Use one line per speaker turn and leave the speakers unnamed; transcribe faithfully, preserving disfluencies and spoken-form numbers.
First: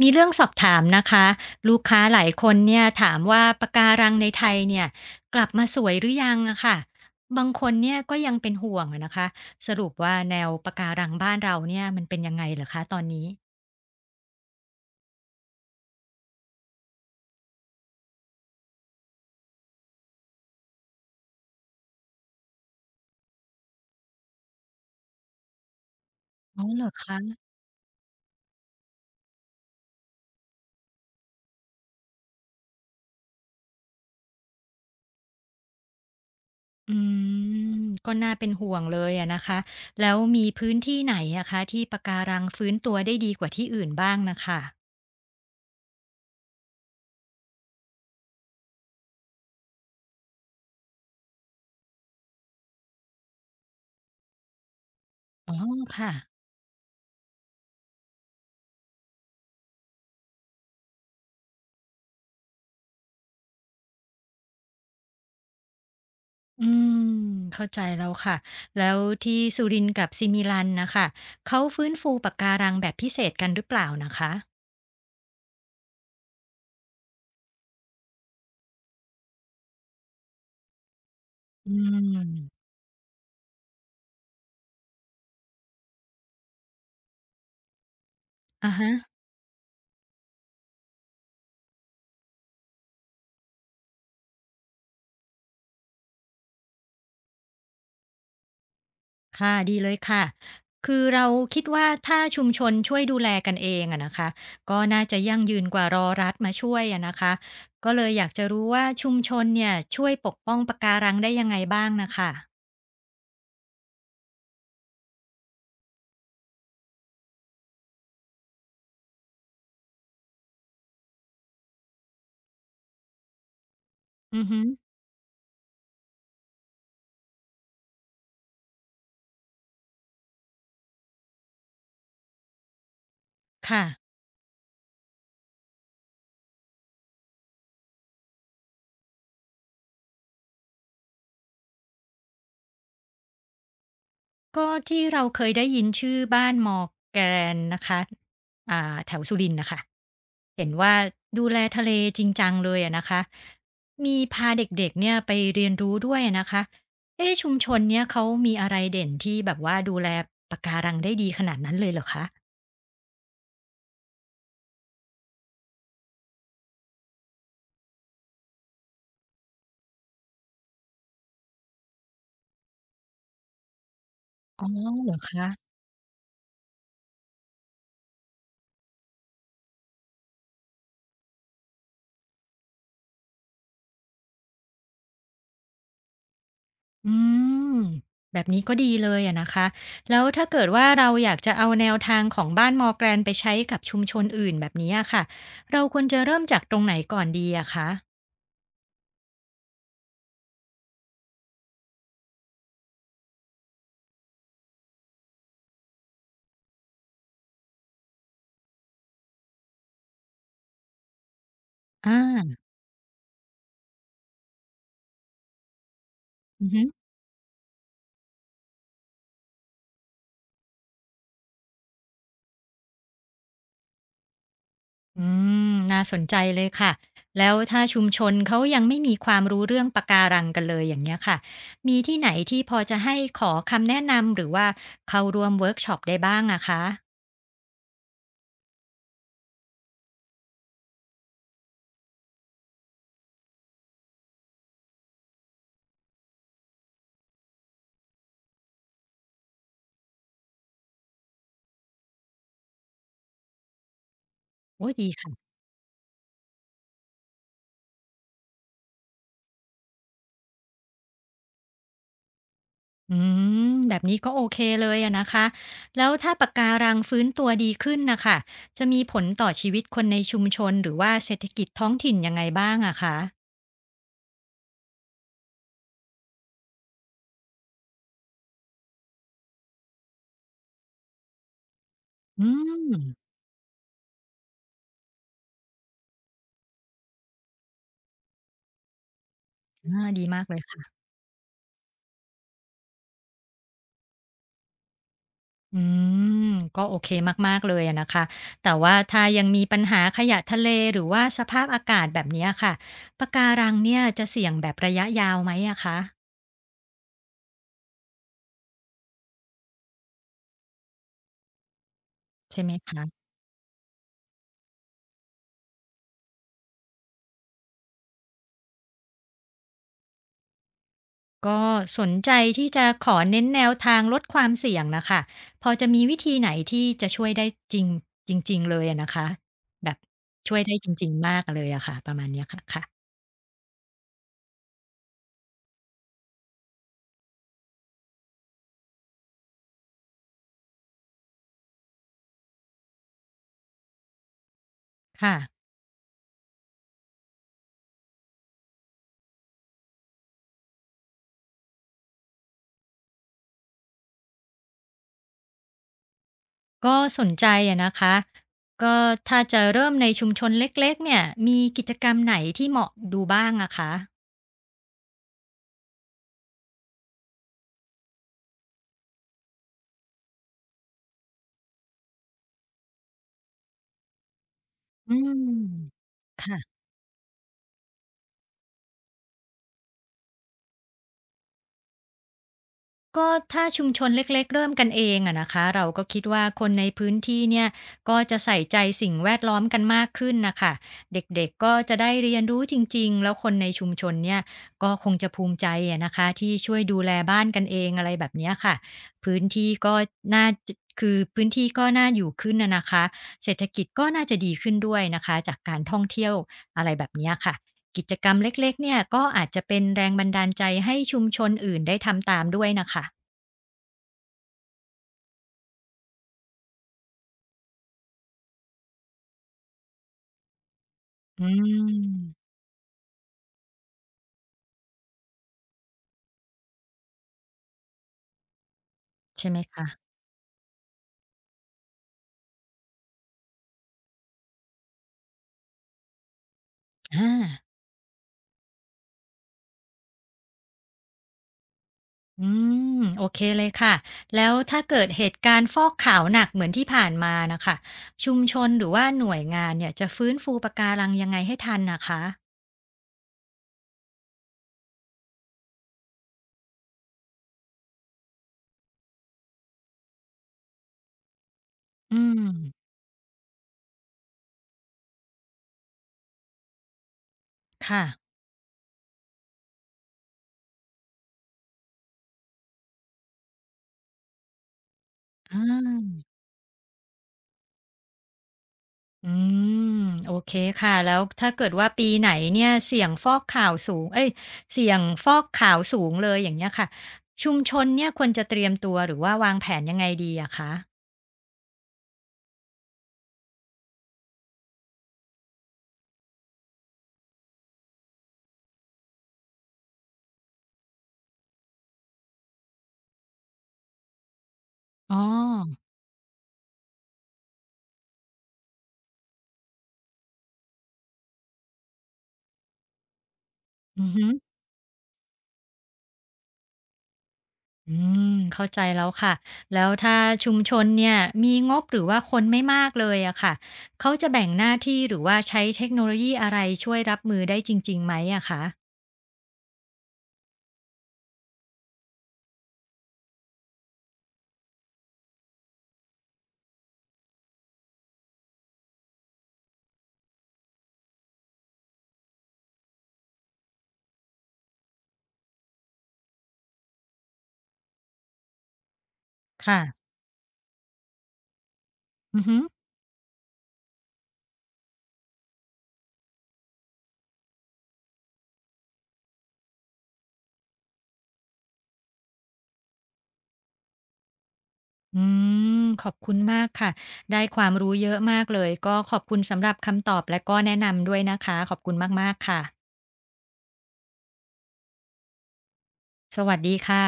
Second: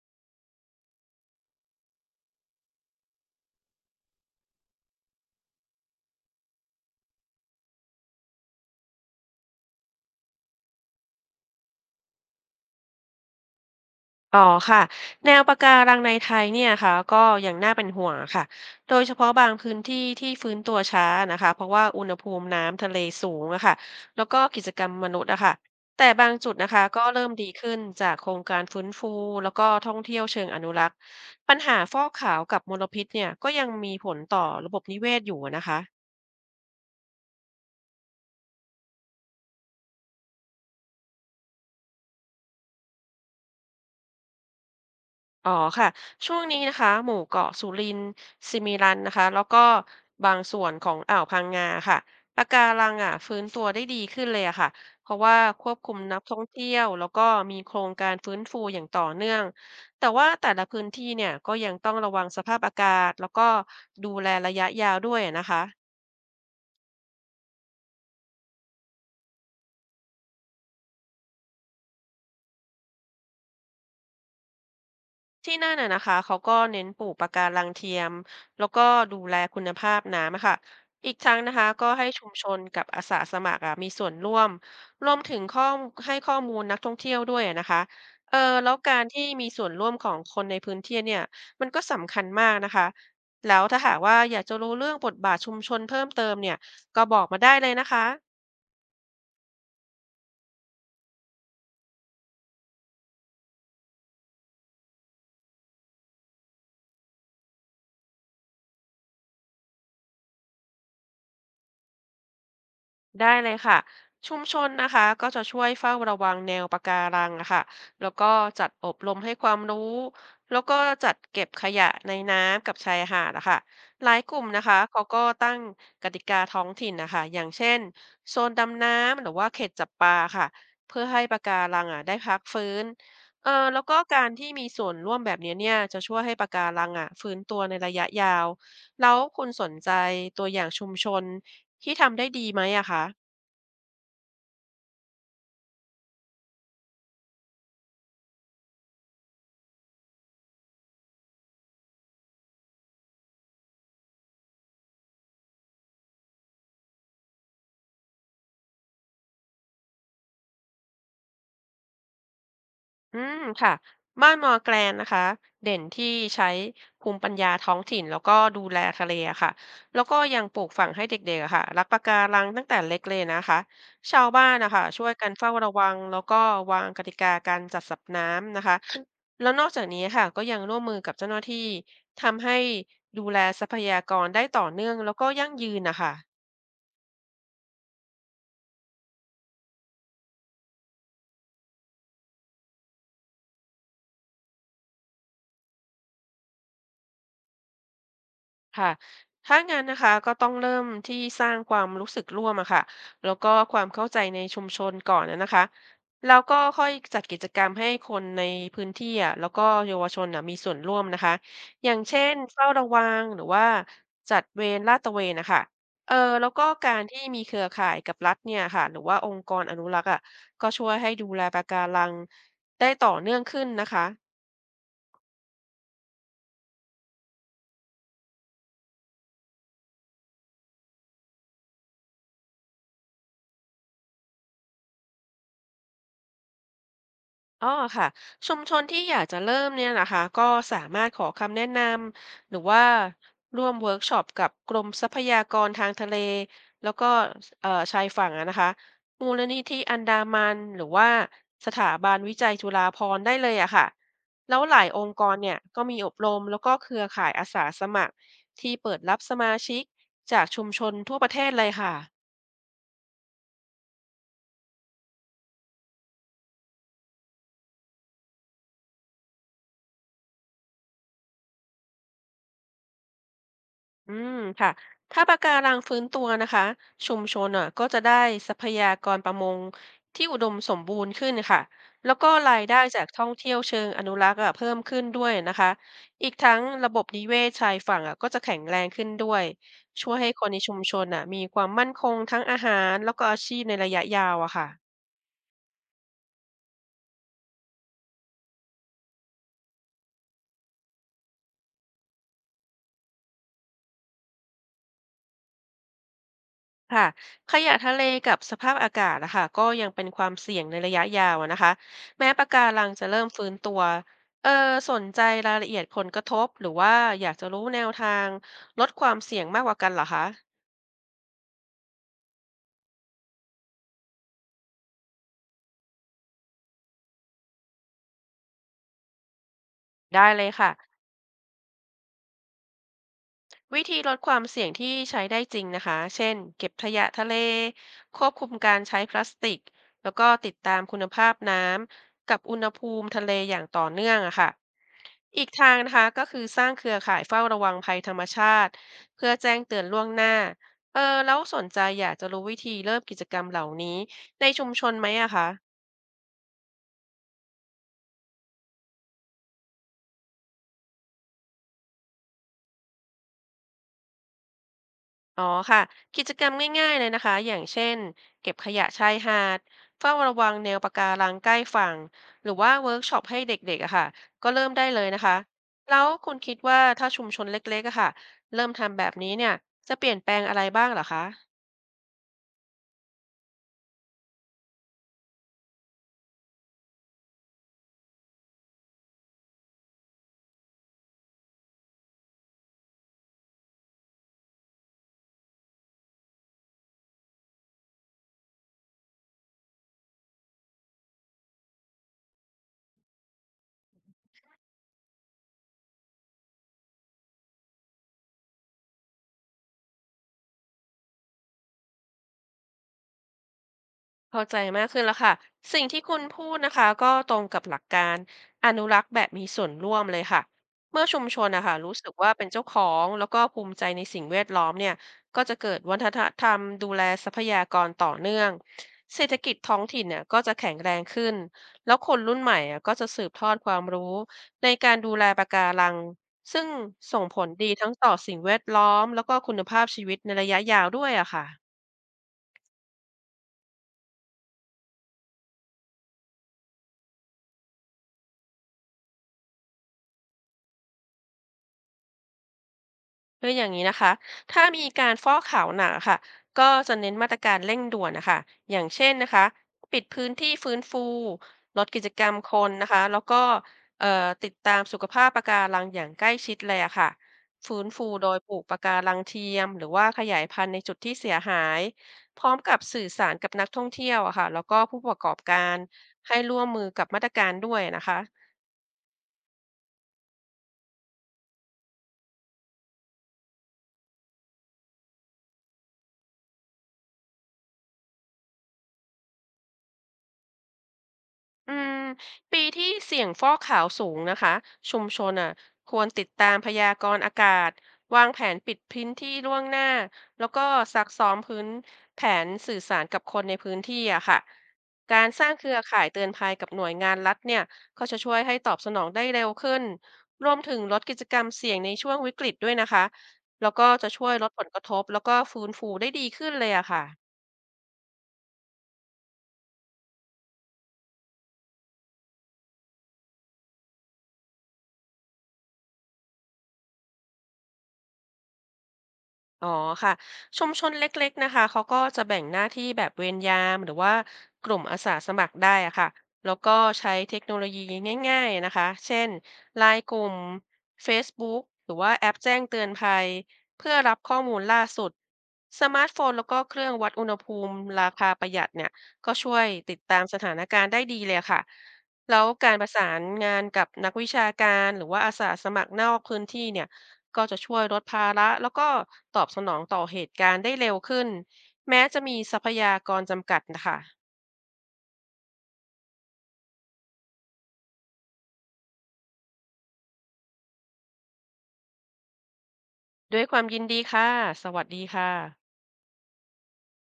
มีเรื่องสอบถามนะคะลูกค้าหลายคนเนี่ยถามว่าปะการังในไทยเนี่ยกลับมาสวยหรือยังอะค่ะบางคนเนี่ยก็ยังเป็นห่วงอะนะคะสรุปว่าแนวปะการังบ้านเราเนี่ยมันเป็นยังไงเหรอคะตอนนี้
อ๋อค่ะแนวปะการังในไทยเนี่ยค่ะก็ยังน่าเป็นห่วงค่ะโดยเฉพาะบางพื้นที่ที่ฟื้นตัวช้านะคะเพราะว่าอุณหภูมิน้ำทะเลสูงอะค่ะแล้วก็กิจกรรมมนุษย์อะค่ะแต่บางจุด
อ๋อ
นะ
เห
คะ
รอ
ก็
คะ
เริ่มดีขึ้นจากโครงการฟื้นฟูแล้วก็ท่องเที่ยวเชิงอนุรักษ์ปัญหาฟอกขาวกับมลพิษเนี่ยก็ยังมีผลต่อระบบนิเวศอยู่นะคะ
อืมก็น่าเป็นห่วงเลยอะนะคะแล้วมีพื้นที่ไหนอะคะที่ปะการังฟื้นตัวได้ดีกว่าที่อื่นบ้างนะคะ
อ๋อค่ะช่วงนี้นะคะหมู่เกาะสุรินทร์สิมิรันนะคะแล้วก็บางส่วนของอ่าวพังงาค่ะปะการังอ่ะฟื้นตัวได้ดีขึ้นเลยอะค่ะเพราะว่า
อ๋อ
ควบคุม
ค่ะ
นักท่องเที่ยวแล้วก็มีโครงการฟื้นฟูอย่างต่อเนื่องแต่ว่าแต่ละพื้นที่เนี่ยก็ยังต้องระวังสภาพอากาศแล้วก็ดูแลระยะยาวด้วยนะคะ
อืมเข้าใจแล้วค่ะแล้วที่สุรินทร์กับซิมิลันนะคะเขาฟื้นฟูปะการังแบบพิเศษกันหรือเปล่านะคะ
ที่นั่นน่ะนะคะเขาก็เน้นปลูกปะการังเทียมแล้วก็ดูแลคุณภาพน้ำอะค่ะอีกทั้งนะคะ
อื
ก็ให้ชุมชน
ม
กับอาสาสมัครอะมีส่วนร่วมรวมถึงข้อมให้ข้อมูลนักท่องเที่ยวด้วยอะนะคะเออแล้
อะ
ว
ฮะ
การที่มีส่วนร่วมของคนในพื้นที่เนี่ยมันก็สำคัญมากนะคะแล้วถ้าหากว่าอยากจะรู้เรื่องบทบาทชุมชนเพิ่มเติมเนี่ยก็บอกมาได้เลยนะคะ
ค่ะดีเลยค่ะคือเราคิดว่าถ้าชุมชนช่วยดูแลกันเองอะนะคะก็น่าจะยั่งยืนกว่ารอรัฐมาช่วยอะนะคะก็เลยอยากจะรู้ว่าชุมชนเนี่ยช่วยปกป้องปะการังได้ยังไงบ้างน่ะค่ะ
ได้เลยค่ะชุมชนนะคะก็จะช่วยเฝ้าระวังแนวปะการังอะค่ะแล้วก็จัดอบรมให้ความรู้แล้วก็จัดเก็บขยะในน้ำกับชายหาดนะคะหลายก
อื
ลุ่ม
อฮึ
นะคะเขาก็ตั้งกติกาท้องถิ่นนะคะอย่างเช่นโซนดำน้ำหรือว่าเขตจับปลาค่ะเพื่อให้ปะการังอะได้พักฟื้นเอ่อแล้
ค่ะ
วก็การที่มีส่วนร่วมแบบนี้เนี่ยจะช่วยให้ปะการังอะฟื้นตัวในระยะยาวแล้วคุณสนใจตัวอย่างชุมชนที่ทำได้ดีไหมอะคะ
ก็ที่เราเคยได้ยินชื่อบ้านมอร์แกนนะคะอ่าแถวสุรินทร์นะคะเห็นว่าดูแลทะเลจริงจังเลยอะนะคะมีพาเด็กๆเนี่ยไปเรียนรู้ด้วยอะนะคะเอ๊ะชุมชนเนี้ยเขามีอะไรเด่นที่แบบว่าดูแลปะการังได้ดีขนาดนั้นเลยเหรอคะ
อืมค่ะบ้านมอร์แกลนนะคะเด่นที่ใช้ภูมิปัญญาท้องถิ่นแล้วก็ดูแลทะเลอะค่ะแล้วก็ยังปลูกฝังให้เด็กๆอะค่ะรักปะการังตั้งแต่เล็กเลยนะคะชาวบ้าน
อ๋อ
นะคะช่ว
เหร
ย
อ
กัน
คะ
เฝ้าระวังแล้วก็วางกติกาการจัดสรรน้ำนะคะแล้วนอกจากนี้ค่ะก็ยังร่วมมือกับเจ้าหน้าที่ทำให้ดูแลทรัพยากรได้ต่อเนื่องแล้วก็ยั่งยืนนะคะ
อืมแบบนี้ก็ดีเลยอะนะคะแล้วถ้าเกิดว่าเราอยากจะเอาแนวทางของบ้านมอร์แกรนไปใช้กับชุมชนอื่นแบบนี้อะค่ะเราควรจะเริ่มจากตรงไหนก่อนดีอะคะ
ค่ะถ้างั้นนะคะก็ต้องเริ่มที่สร้างความรู้สึกร่วมอะค่ะแล้วก็ความเข้าใจในชุมชนก่อนนะนะคะแล้วก็ค่อยจัดกิจกรรมให้คนในพื้นที่อะแล้วก็เยาวชนอะมีส่วนร่วมนะคะอย่าง
อ
เช่น
า
เฝ้าระวังหรือว่าจัดเวรลาดตระเวนนะคะเออแล้วก็
อือฮึ
การที่มีเครือข่ายกับรัฐเนี่ยค่ะหรือว่าองค์กรอนุรักษ์อะก็ช่วยให้ดูแลปะการังได้ต่อเนื่องขึ้นนะคะ
อืมน่าสนใจเลยค่ะแล้วถ้าชุมชนเขายังไม่มีความรู้เรื่องปะการังกันเลยอย่างเงี้ยค่ะมีที่ไหนที่พอจะให้ขอคำแนะนำหรือว่าเข้าร่วมเวิร์กช็อปได้บ้างอะคะ
อ๋อค่ะชุมชนที่อยากจะเริ่มเนี่ยนะคะก็สามารถขอคำแนะนำหรือว่าร่วมเวิร์กช็อปกับกรมทรัพยากรทางทะเลแล้วก็เอ่อชายฝั่งอะนะคะมูลนิธิอันดามันหรือว่าสถาบันวิจัยจุฬาภรณ์ได้เลยอะค่ะแล้วหลาย
โอ้ย
อง
ดี
ค์ก
ค่ะ
รเนี่ยก็มีอบรมแล้วก็เครือข่ายอาสาสมัครที่เปิดรับสมาชิกจากชุมชนทั่วประเทศเลยค่ะ
อืมแบบนี้ก็โอเคเลยอะนะคะแล้วถ้าปะการังฟื้นตัวดีขึ้นนะคะจะมีผลต่อชีวิตคนในชุมชนหรือว่าเศรษฐกิจท้องถิ่นยังไงบ้างอะคะ
อืมค่ะถ้าปะการังฟื้นตัวนะคะชุมชนอ่ะก็จะได้ทรัพยากรประมงที่อุดมสมบูรณ์ขึ้นค่ะแล้วก็
อื
รายได้จา
ม
กท่องเที่ยวเชิงอนุรักษ์อ่ะเพิ่มขึ้นด้วยนะคะอีกทั้งระบบนิเวศชายฝั่งอ่ะก็จะแข็งแรงขึ้นด้วย
อา
ช่วย
ดี
ให้ค
มาก
น
เล
ใน
ย
ชุมช
ค่ะ
นอ่ะมีความมั่นคงทั้งอาหารแล้วก็อาชีพในระยะยาวอะค่ะ
อืมก็โอเคมากๆเลยอะนะคะแต่ว่าถ้ายังมีปัญหาขยะทะเลหรือว่าสภาพอากาศแบบเนี้ยค่ะปะการังเนี่ยจะเสี่ยงแบบระยะยาวไหมอะคะ
ค่ะขยะทะเลกับสภาพอากาศนะคะก็ยังเป็นความเสี่ยงในระยะยาวอะนะคะแม้ปะ
ใช่
กา
ไหม
รัง
คะ
จะเริ่มฟื้นตัวเออสนใจรายละเอียดผลกระทบหรือว่าอยากจะรู้แนวทางลดความเสี่ยงมากกว่ากันเหรอคะ
ก็สนใจที่จะขอเน้นแนวทางลดความเสี่ยงน่ะค่ะพอจะมีวิธีไหนที่จะช่วยได้จริงจริงๆเลยอะนะคะแบบ
ได้เลย
ช่วย
ค่ะ
ได้จริงๆมากเลยอะค่ะประมาณเนี้ยค่ะค่ะ
วิธีลดความเสี่ยงที่ใช้ได้จริงนะคะเช่นเก็บขยะทะเลควบคุมการใช้พลาสติกแล้วก็ติดตามคุณภาพน้ำกับอุณหภูมิทะเลอย่างต่อเนื่องอะค่ะ
ค่ะ
อีกทางนะคะก็คือสร้างเครือข่ายเฝ้าระวังภัยธรรมชาติเพื่อแจ้งเตือนล่วงหน้าเออแล้วสนใจอยากจะรู้วิธีเริ่มกิจกรรมเหล่านี้ในชุมชนไหมอะคะ
ก็สนใจอะนะคะก็ถ้าจะเริ่มในชุมชนเล็กๆเนี่ยมีกิจกรรมไหนที่เหมาะดูบ้างอะคะ
อ๋อค่ะกิจกรรมง่ายๆเลยนะคะอย่างเช่นเก็บขยะชายหาดเฝ้าระวังแนวปะการังใกล้ฝั่งหรือว่าเวิร์กช็อปให้เด็กๆอะค่ะก็เริ่มได้เลย
อื
นะคะ
ม
แล้วคุณคิด
ค่ะ
ว่าถ้าชุมชนเล็กๆอะค่ะเริ่มทำแบบนี้เนี่ยจะเปลี่ยนแปลงอะไรบ้างเหรอคะ
ก็ถ้าชุมชนเล็กๆเริ่มกันเองอะนะคะเราก็คิดว่าคนในพื้นที่เนี่ยก็จะใส่ใจสิ่งแวดล้อมกันมากขึ้นนะคะเด็กๆก็จะได้เรียนรู้จริงๆแล้วคนในชุมชนเนี่ยก็คงจะภูมิใจอะนะคะที่ช่วยดูแลบ้านกันเองอะไรแบบเนี้ยค่ะพื้นที่ก็น่าจะคือพื้นที่ก็น่าอยู่ขึ้นนะนะคะเศรษฐกิจก็น่าจะดีขึ้นด้วยนะคะจากการท่องเที่ยวอะไรแบบเนี้ยค่ะ กิจกรรมเล็กๆเนี่ยก็อาจจะเป็นแรงบันดาลใจให้ชุมชนอื่นได้ทำตามด้วยน่ะค่ะ
เข้าใจมากขึ้นแล้วค่ะสิ่งที่คุณพูดนะคะก็ตรงกับหลักการอนุรักษ์แบบมีส่วนร่วมเลยค่ะเมื่อชุมช
อื
นนะคะรู้สึกว่าเป็น
ม
เจ้าของแล้วก็ภูมิใจในสิ่งแวดล้อมเนี่ยก็จะเกิดวัฒนธรรมดูแลทรัพยากรต่อเนื่องเศรษฐ
ใช่
กิจ
ไหม
ท้อง
คะ
ถิ่นเนี่ยก็จะแข็งแรงขึ้นแล้วคนรุ่นใหม่อะก็จะสืบทอดความรู้ในการดูแลปะการังซึ่ง
อ
ส่งผลดี
า
ทั้งต่อสิ่งแวดล้อมแล้วก็คุณภาพชีวิตในระยะยาวด้วยอะค่ะ
อืมโอเคเลยค่ะ แล้วถ้าเกิดเหตุการณ์ฟอกขาวหนักเหมือนที่ผ่านมาน่ะค่ะชุมชนหรือว่าหน่วยงานเนี่ยจะฟื้นฟูปะการังยังไงให้ทันน่ะคะ
คืออย่างนี้นะคะ ถ้ามีการฟอกขาวหนาค่ะก็จะเน้นมาตรการเร่งด่วนนะคะอย่างเช่นนะคะปิดพื้นที่ฟื้นฟูลดกิจ
อื
กรรม
ม
คนนะคะแล้วก็เอ่อติดตามสุขภาพปะการังอย่างใกล้ชิดเลยอะค่ะฟื้นฟู
ค่ะ
โดยปลูกปะการังเทียมหรือว่าขยายพันธุ์ในจุดที่เสียหาย พร้อมกับสื่อสารกับนักท่องเที่ยวอะค่ะแล้วก็ผู้ประกอบ
อ
การ
า
ให้ร่วมมือกับมาตรการด้วยนะคะ
อืมโอเคค่ะแล้วถ้าเกิดว่าปีไหนเนี่ยเสี่ยงฟอกข่าวสูงเอ้ยเสี่ยงฟอกขาวสูงเลยอย่างเงี้ยค่ะชุมชนเนี่ยควรจะเตรียมตัวหรือว่าวางแผนยังไงดีอะคะ
อืมปีที่เสี่ยงฟอกขาวสูงนะคะชุมชนอ่ะควรติดตามพยากรณ์อากาศวางแผนปิดพื้นที่ล่วงหน้าแล้วก็ซักซ้อมพื้นแผนสื่อสารกับคนในพื้นที่อะค่ะ
อ๋อ
การสร้างเครือข่ายเตือนภัยกับหน่วยงานรัฐเนี่ยก็จะช่วยให้ตอบสนองได้เร็วขึ้นรวมถึงลดกิจกรรมเสี่ยงในช่วงวิกฤตด้วยนะคะแล้วก็
อื
จะ
อ
ช่
ฮึ
วยลดผลกระทบแล้วก็ฟื้นฟูได้ดีขึ้นเลยอะค่ะ
อืมเข้าใจแล้วค่ะแล้วถ้าชุมชนเนี่ยมีงบหรือว่าคนไม่มากเลยอะค่ะเขาจะแบ่งหน้าที่หรือว่าใช้เทคโนโลยีอะไรช่วยรับมือได้จริงๆไหมอะคะ
อ๋อค่ะชุมชนเล็กๆนะคะเขาก็จะแบ่งหน้าที่แบบเวรยามหรือว่ากลุ่มอาสาสมัครได้อะค่ะแล้วก็ใช้เทคโนโลยีง่ายๆนะคะเช่นไลน์กลุ่ม เฟซบุ๊ก หรือว่าแอปแจ้งเตือนภัยเพื่อรับข้อมูลล่าสุดสมาร์ทโฟนแล้วก็เครื่องวัดอุณหภูมิราคาประหยัดเนี่ยก็ช่วย
ค่ะ
ติดตามสถานการณ์ได้ดีเลยค่ะแล้
อือ
ว
ฮึ
การประสานงานกับนักวิชาการหรือว่าอาสาสมัครนอกพื้นที่เนี่ย ก็จะช่วยลดภาระแล้วก็ตอบสนองต่อเหตุการณ์ได้เร็วขึ้นแม้จะมีทรัพยากรจำกัดนะคะ
อืมขอบคุณมากค่ะได้ความรู้เยอะมากเลยก็ขอบคุณสำหรับคำตอบและก็แนะนำด้วยนะคะขอบคุณมากๆค่ะ
ด้วยความยินดีค่ะสวัสดีค่ะ
สวัสดีค่ะ